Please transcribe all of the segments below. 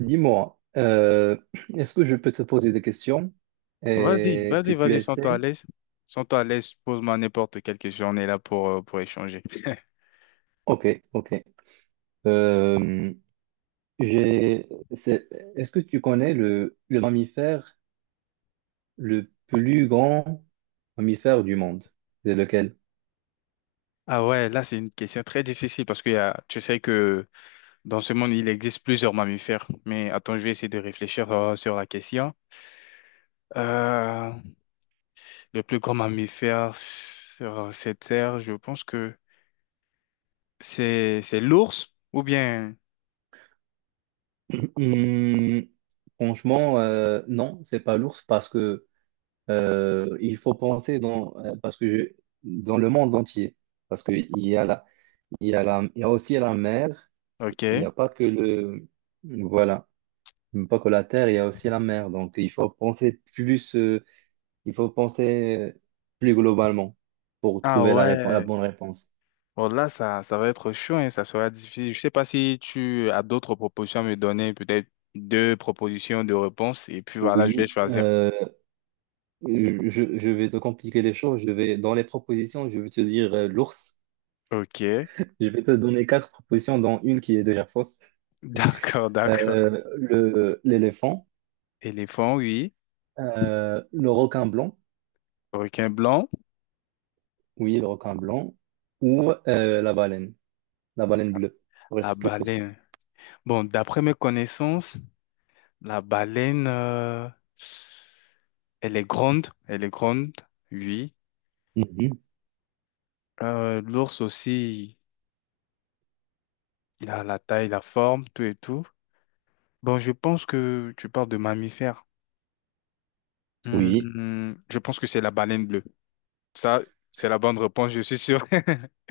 Dis-moi, euh, Est-ce que je peux te poser des questions Vas-y, et que vas-y, tu vas-y, sens-toi à essaies? l'aise. Sens-toi à l'aise, pose-moi n'importe quelle question, on est là pour échanger. Ok, ok. Euh, j'ai, c'est- est-ce que tu connais le mammifère le plus grand mammifère du monde? C'est lequel? Ah ouais, là, c'est une question très difficile parce que y a, tu sais que dans ce monde, il existe plusieurs mammifères. Mais attends, je vais essayer de réfléchir sur la question. Euh, le plus grand mammifère sur cette terre, je pense que c'est l'ours ou bien... Hmm, Franchement, non, c'est pas l'ours parce que il faut penser dans le monde entier, parce que il y a aussi la mer. Ok. Il n'y a pas que le... Voilà. Pas que la terre, il y a aussi la mer. Donc, il faut penser plus, il faut penser plus globalement pour Ah trouver la la ouais. bonne réponse. Bon, là, ça va être chaud et ça sera difficile. Je sais pas si tu as d'autres propositions à me donner, peut-être deux propositions de réponse, et puis voilà, je vais Oui, choisir. Je vais te compliquer les choses. Je vais, dans les propositions, je vais te dire l'ours. Ok, Je vais te donner quatre propositions, dont une qui est déjà fausse. d'accord, d'accord. L'éléphant, Éléphant, oui. Le requin blanc, Requin blanc, oui, le requin blanc, ou la baleine bleue, pour la être plus précis. baleine. Bon, d'après mes connaissances, la baleine, elle est grande, oui. Mhm. L'ours aussi, il a la taille, la forme, tout et tout. Bon, je pense que tu parles de mammifères. Oui, Hmm, je pense que c'est la baleine bleue. Ça, c'est la bonne réponse, je suis sûr.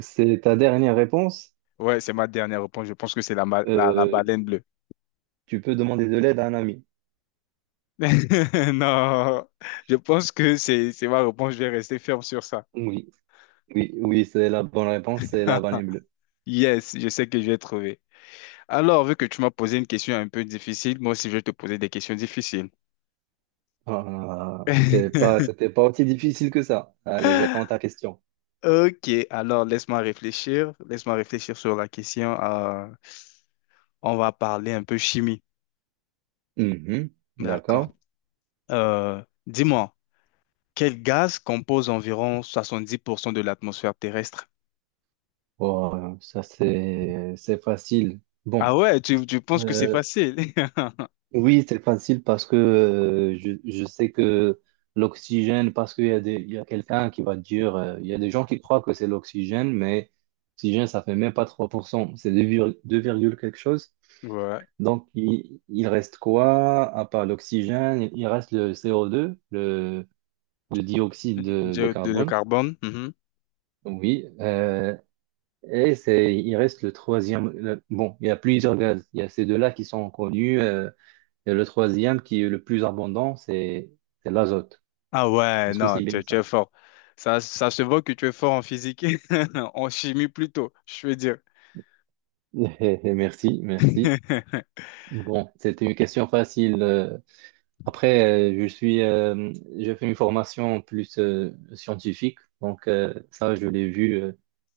c'est ta dernière réponse. Ouais, c'est ma dernière réponse. Je pense que c'est la, la Euh, baleine bleue. Tu peux demander de l'aide à un ami. Non, je pense que c'est ma réponse. Je vais rester ferme sur ça. Oui, oui, oui, c'est la bonne réponse, c'est la banane bleue. Yes, je sais que je vais trouver. Alors, vu que tu m'as posé une question un peu difficile, moi aussi je vais te poser des questions difficiles. Ah, c'est pas, c'était pas aussi difficile que ça. Allez, j'attends ta question. Ok, alors laisse-moi réfléchir. Laisse-moi réfléchir sur la question. On va parler un peu chimie. Mhm, D'accord. d'accord. Dis-moi. Quel gaz compose environ 70% de l'atmosphère terrestre? Bon, ça c'est facile. Ah ouais, tu penses que c'est euh, facile? Oui, c'est facile parce que je sais que l'oxygène, parce qu'il y a des, il y a quelqu'un qui va dire, il y a des gens qui croient que c'est l'oxygène, mais l'oxygène, ça fait même pas 3%, c'est 2, 2 virgule quelque chose. Ouais. Donc, il reste quoi à part l'oxygène? Il reste le CO2, le dioxyde de Diode de carbone. carbone. Mhm. Oui, et c'est, il reste le troisième. Bon, il y a plusieurs gaz. Il y a ces deux-là qui sont connus. Et le troisième qui est le plus abondant, c'est l'azote. Ah ouais, Est-ce que non, c'est bien tu ça? es fort. Ça se voit que tu es fort en physique, en chimie plutôt, je veux dire. Merci, merci. Bon, c'était une question facile. Après, j'ai fait une formation plus scientifique, donc ça, je l'ai vu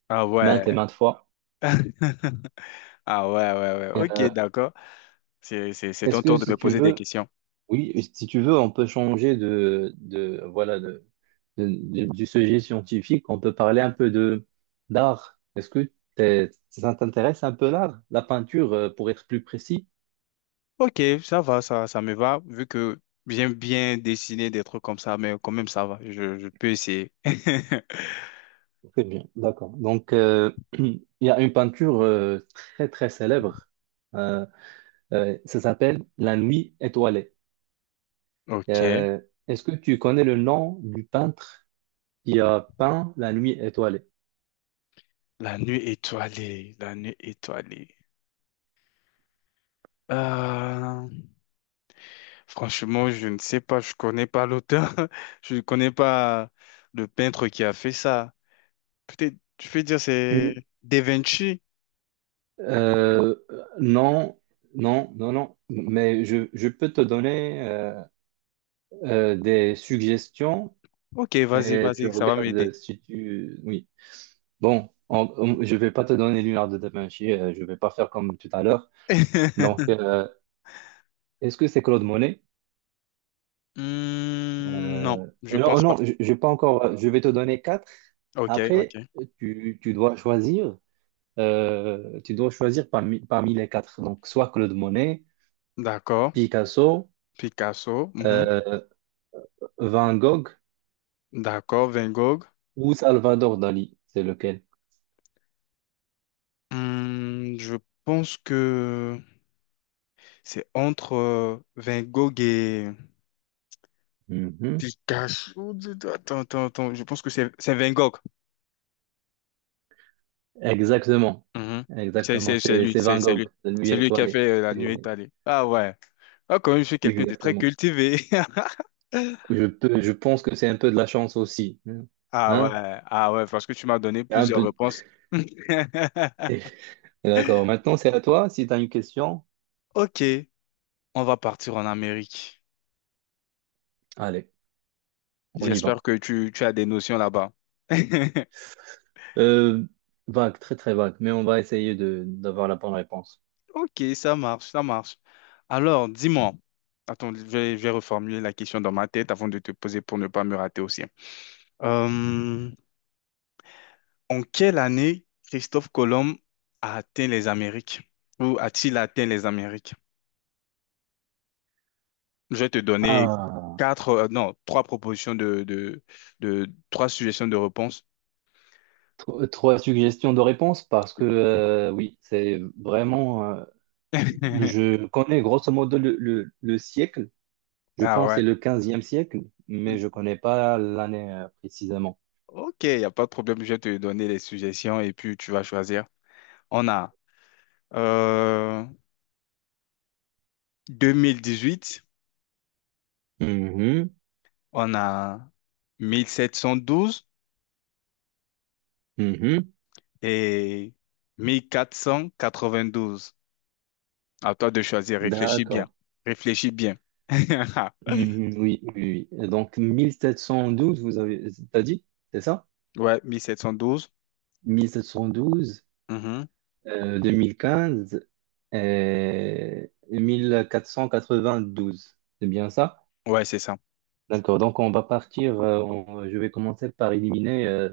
Ah maintes et ouais. maintes fois. Ah ouais, ouais, ouais. Ok, Euh, d'accord. C'est ton est-ce que tour de si me tu poser des veux, questions. oui, si tu veux, on peut changer de voilà, du sujet scientifique, on peut parler un peu de d'art. Est-ce que ça t'intéresse un peu l'art? La peinture, pour être plus précis? Ok, ça va, ça me va, vu que j'aime bien dessiner des trucs comme ça, mais quand même, ça va, je peux essayer. Très bien, d'accord. Donc, il y a une peinture très, très célèbre. Euh, Ça s'appelle La Nuit étoilée. Ok, Euh, Est-ce que tu connais le nom du peintre qui a peint La Nuit étoilée? la nuit étoilée, la nuit étoilée. Euh, Franchement, je ne sais pas, je connais pas l'auteur, je ne connais pas le peintre qui a fait ça. Peut-être, je peux dire c'est Da Vinci. Euh, non, non, non, non. Mais je peux te donner des suggestions. Ok, vas-y, Et tu vas-y, ça va m'aider. regardes si tu... Oui. Bon, je vais pas te donner Léonard de Da Vinci, je vais pas faire comme tout à l'heure. Donc, est-ce que c'est Claude Monet? Hmm, non, Euh, je non, pense pas. non, je vais pas encore... Je vais te donner quatre. Ok, Après, ok. tu, tu dois choisir, tu dois choisir parmi les quatre. Donc, soit Claude Monet, D'accord. Picasso, Picasso. Mhm. euh, Van Gogh D'accord. Van Gogh. ou Salvador Dali. C'est lequel? Hmm, je pense que c'est entre Van Gogh et Mhm. Picasso. Attends, attends, attends. Je pense que c'est Van Gogh. Exactement. Mhm. C'est Exactement. c'est- c'est C'est, lui, c'est c'est Van c'est lui. Gogh, La nuit C'est lui qui a étoilée. fait la C'est- nuit étalée. Ah ouais. Ah, quand même, je suis quelqu'un de très Exactement. cultivé. Je pense que c'est un peu de la chance aussi. Ah Hein? ouais, ah ouais, parce que tu m'as donné Un plusieurs peu. réponses. Eh, D'accord. Maintenant, c'est à toi. Si tu as une question, Ok, on va partir en Amérique. allez, on y J'espère va. que tu as des notions là-bas. Euh, Vague, très très vague, mais on va essayer de d'avoir la bonne réponse. Ok, ça marche, ça marche. Alors, dis-moi, attends, je vais reformuler la question dans ma tête avant de te poser pour ne pas me rater aussi. Euh, En quelle année Christophe Colomb a atteint les Amériques? Ou a-t-il atteint les Amériques? Je vais te donner Ah, quatre, non, trois propositions de trois suggestions de réponse. Trois suggestions de réponse parce que oui, c'est vraiment. Je connais grosso modo le siècle. Je Ah pense que ouais. c'est le quinzième siècle, mais je connais pas l'année précisément. Ok, il n'y a pas de problème. Je vais te donner les suggestions et puis tu vas choisir. On a euh, 2018, Mhm, on a 1712 mhm. et 1492. À toi de choisir. Réfléchis bien. D'accord. Réfléchis bien. Mhm, oui, oui, oui. Et donc, 1712, vous avez, t'as dit, c'est ça? Ouais, 1712. 1712, Mhm. 2015 et 1492. C'est bien ça? Ouais, c'est ça. D'accord. Donc, on va partir, je vais commencer par éliminer euh,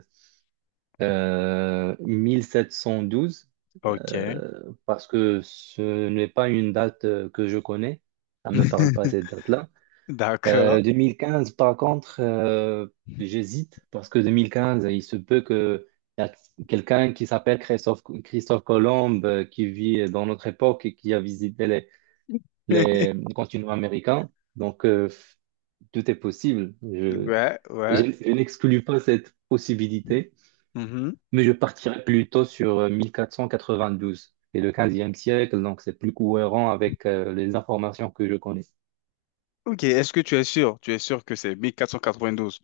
euh, 1712, Ok. Parce que ce n'est pas une date que je connais. Ça ne me parle pas cette date-là. D'accord. 2015, par contre, j'hésite, parce que 2015, il se peut que y a quelqu'un qui s'appelle Christophe Colomb, qui vit dans notre époque et qui a visité les continents américains. Donc, tout est possible. Ouais, ouais. Je n'exclus pas cette possibilité. Mhm. Mais je partirais plutôt sur 1492 et le 15e siècle, donc c'est plus cohérent avec les informations que je connais. Ok, est-ce que tu es sûr? Tu es sûr que c'est 1492?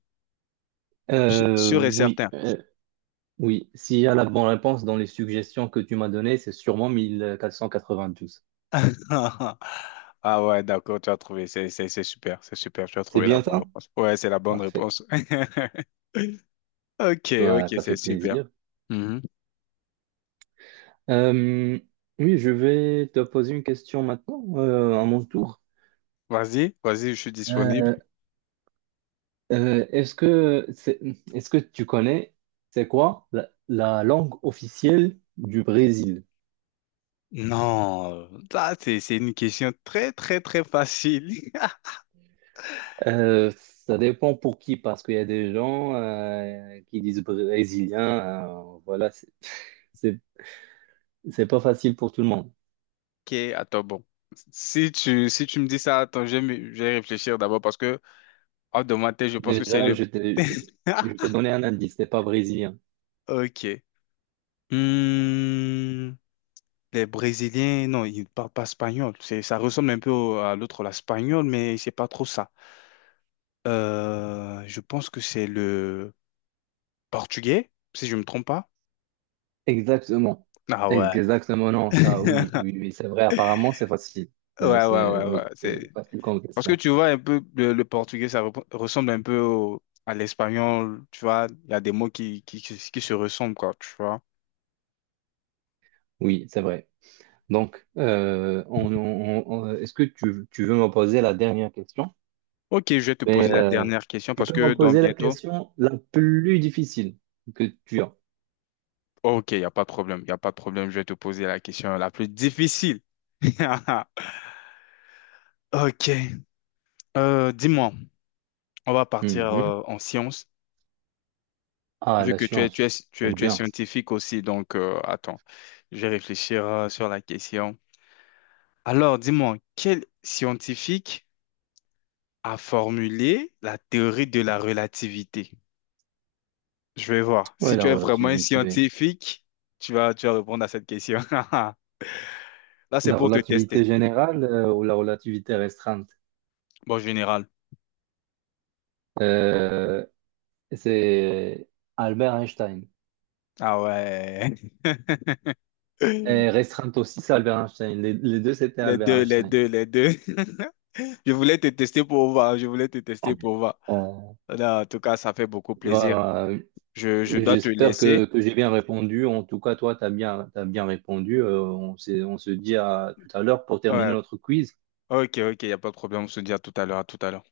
Su- Sûr et Oui, certain. Oui. S'il y a la bonne réponse dans les suggestions que tu m'as données, c'est sûrement 1492. Ah ouais, d'accord, tu as trouvé. C'est super, c'est super. Tu as C'est trouvé la bien bonne ça? réponse. Ouais, c'est la bonne Parfait. réponse. Ok, Voilà, ok, ça c'est fait super. plaisir. Mhm. Euh, oui, je vais te poser une question maintenant, à mon tour. Vas-y, vas-y, je suis disponible. Euh, euh, est-ce que c'est- est-ce que tu connais, c'est quoi la la langue officielle du Brésil? Non, ça c'est une question très très très facile. Ça dépend pour qui, parce qu'il y a des gens qui disent brésilien, voilà, c'est c'est- c'est pas facile pour tout le monde. Ok, attends, bon. Si si tu me dis ça, attends, je vais réfléchir d'abord parce que hors de ma tête, je pense que c'est Déjà, le... je t'ai donné un indice, c'est pas brésilien. Ok. Hmm, les Brésiliens, non, ils ne parlent pas espagnol. C'est, ça ressemble un peu à l'autre, l'espagnol, mais c'est pas trop ça. Je pense que c'est le portugais, si je me trompe pas. Exactement. Ah ouais. Exactement, non, ça, oui, oui, oui, c'est vrai, apparemment, c'est facile. Ouais, ouais, ouais, Oui, c'est ouais. facile comme Parce que question. tu vois un peu le portugais, ça ressemble un peu à l'espagnol, tu vois. Il y a des mots qui se ressemblent, quoi, tu vois. Oui, c'est vrai. Donc, est-ce que tu veux me poser la dernière question? Ok, je vais te poser Mais la dernière question tu parce peux me que dans poser la bientôt. question la plus difficile que tu as. Ok, il n'y a pas de problème, il n'y a pas de problème. Je vais te poser la question la plus difficile. Ok, euh, dis-moi, on va partir Mhm. En sciences, Ah, vu la que science. J'aime tu es bien. scientifique aussi, donc attends, je vais réfléchir sur la question. Alors, dis-moi, quel scientifique à formuler la théorie de la relativité. Je vais voir. Si Oui, la tu es vraiment un relativité. scientifique, tu vas répondre à cette question. Là, c'est La pour te tester. relativité générale ou la relativité restreinte? Bon, général. Euh, c'est Albert Einstein. Ah ouais. Et restreinte aussi, c'est Albert Einstein. Les deux, c'était Les Albert deux, les Einstein. deux, les deux. Je voulais te tester pour voir. Je voulais te tester pour voir. Euh, Là, en tout cas, ça fait beaucoup plaisir. voilà. Je dois te J'espère laisser. que j'ai bien répondu. En tout cas, toi, tu as bien, t'as bien répondu. On se dit à tout à l'heure pour terminer Ouais. notre quiz. Ok, ok, il n'y a pas de problème. On se dit à tout à l'heure, à tout à l'heure.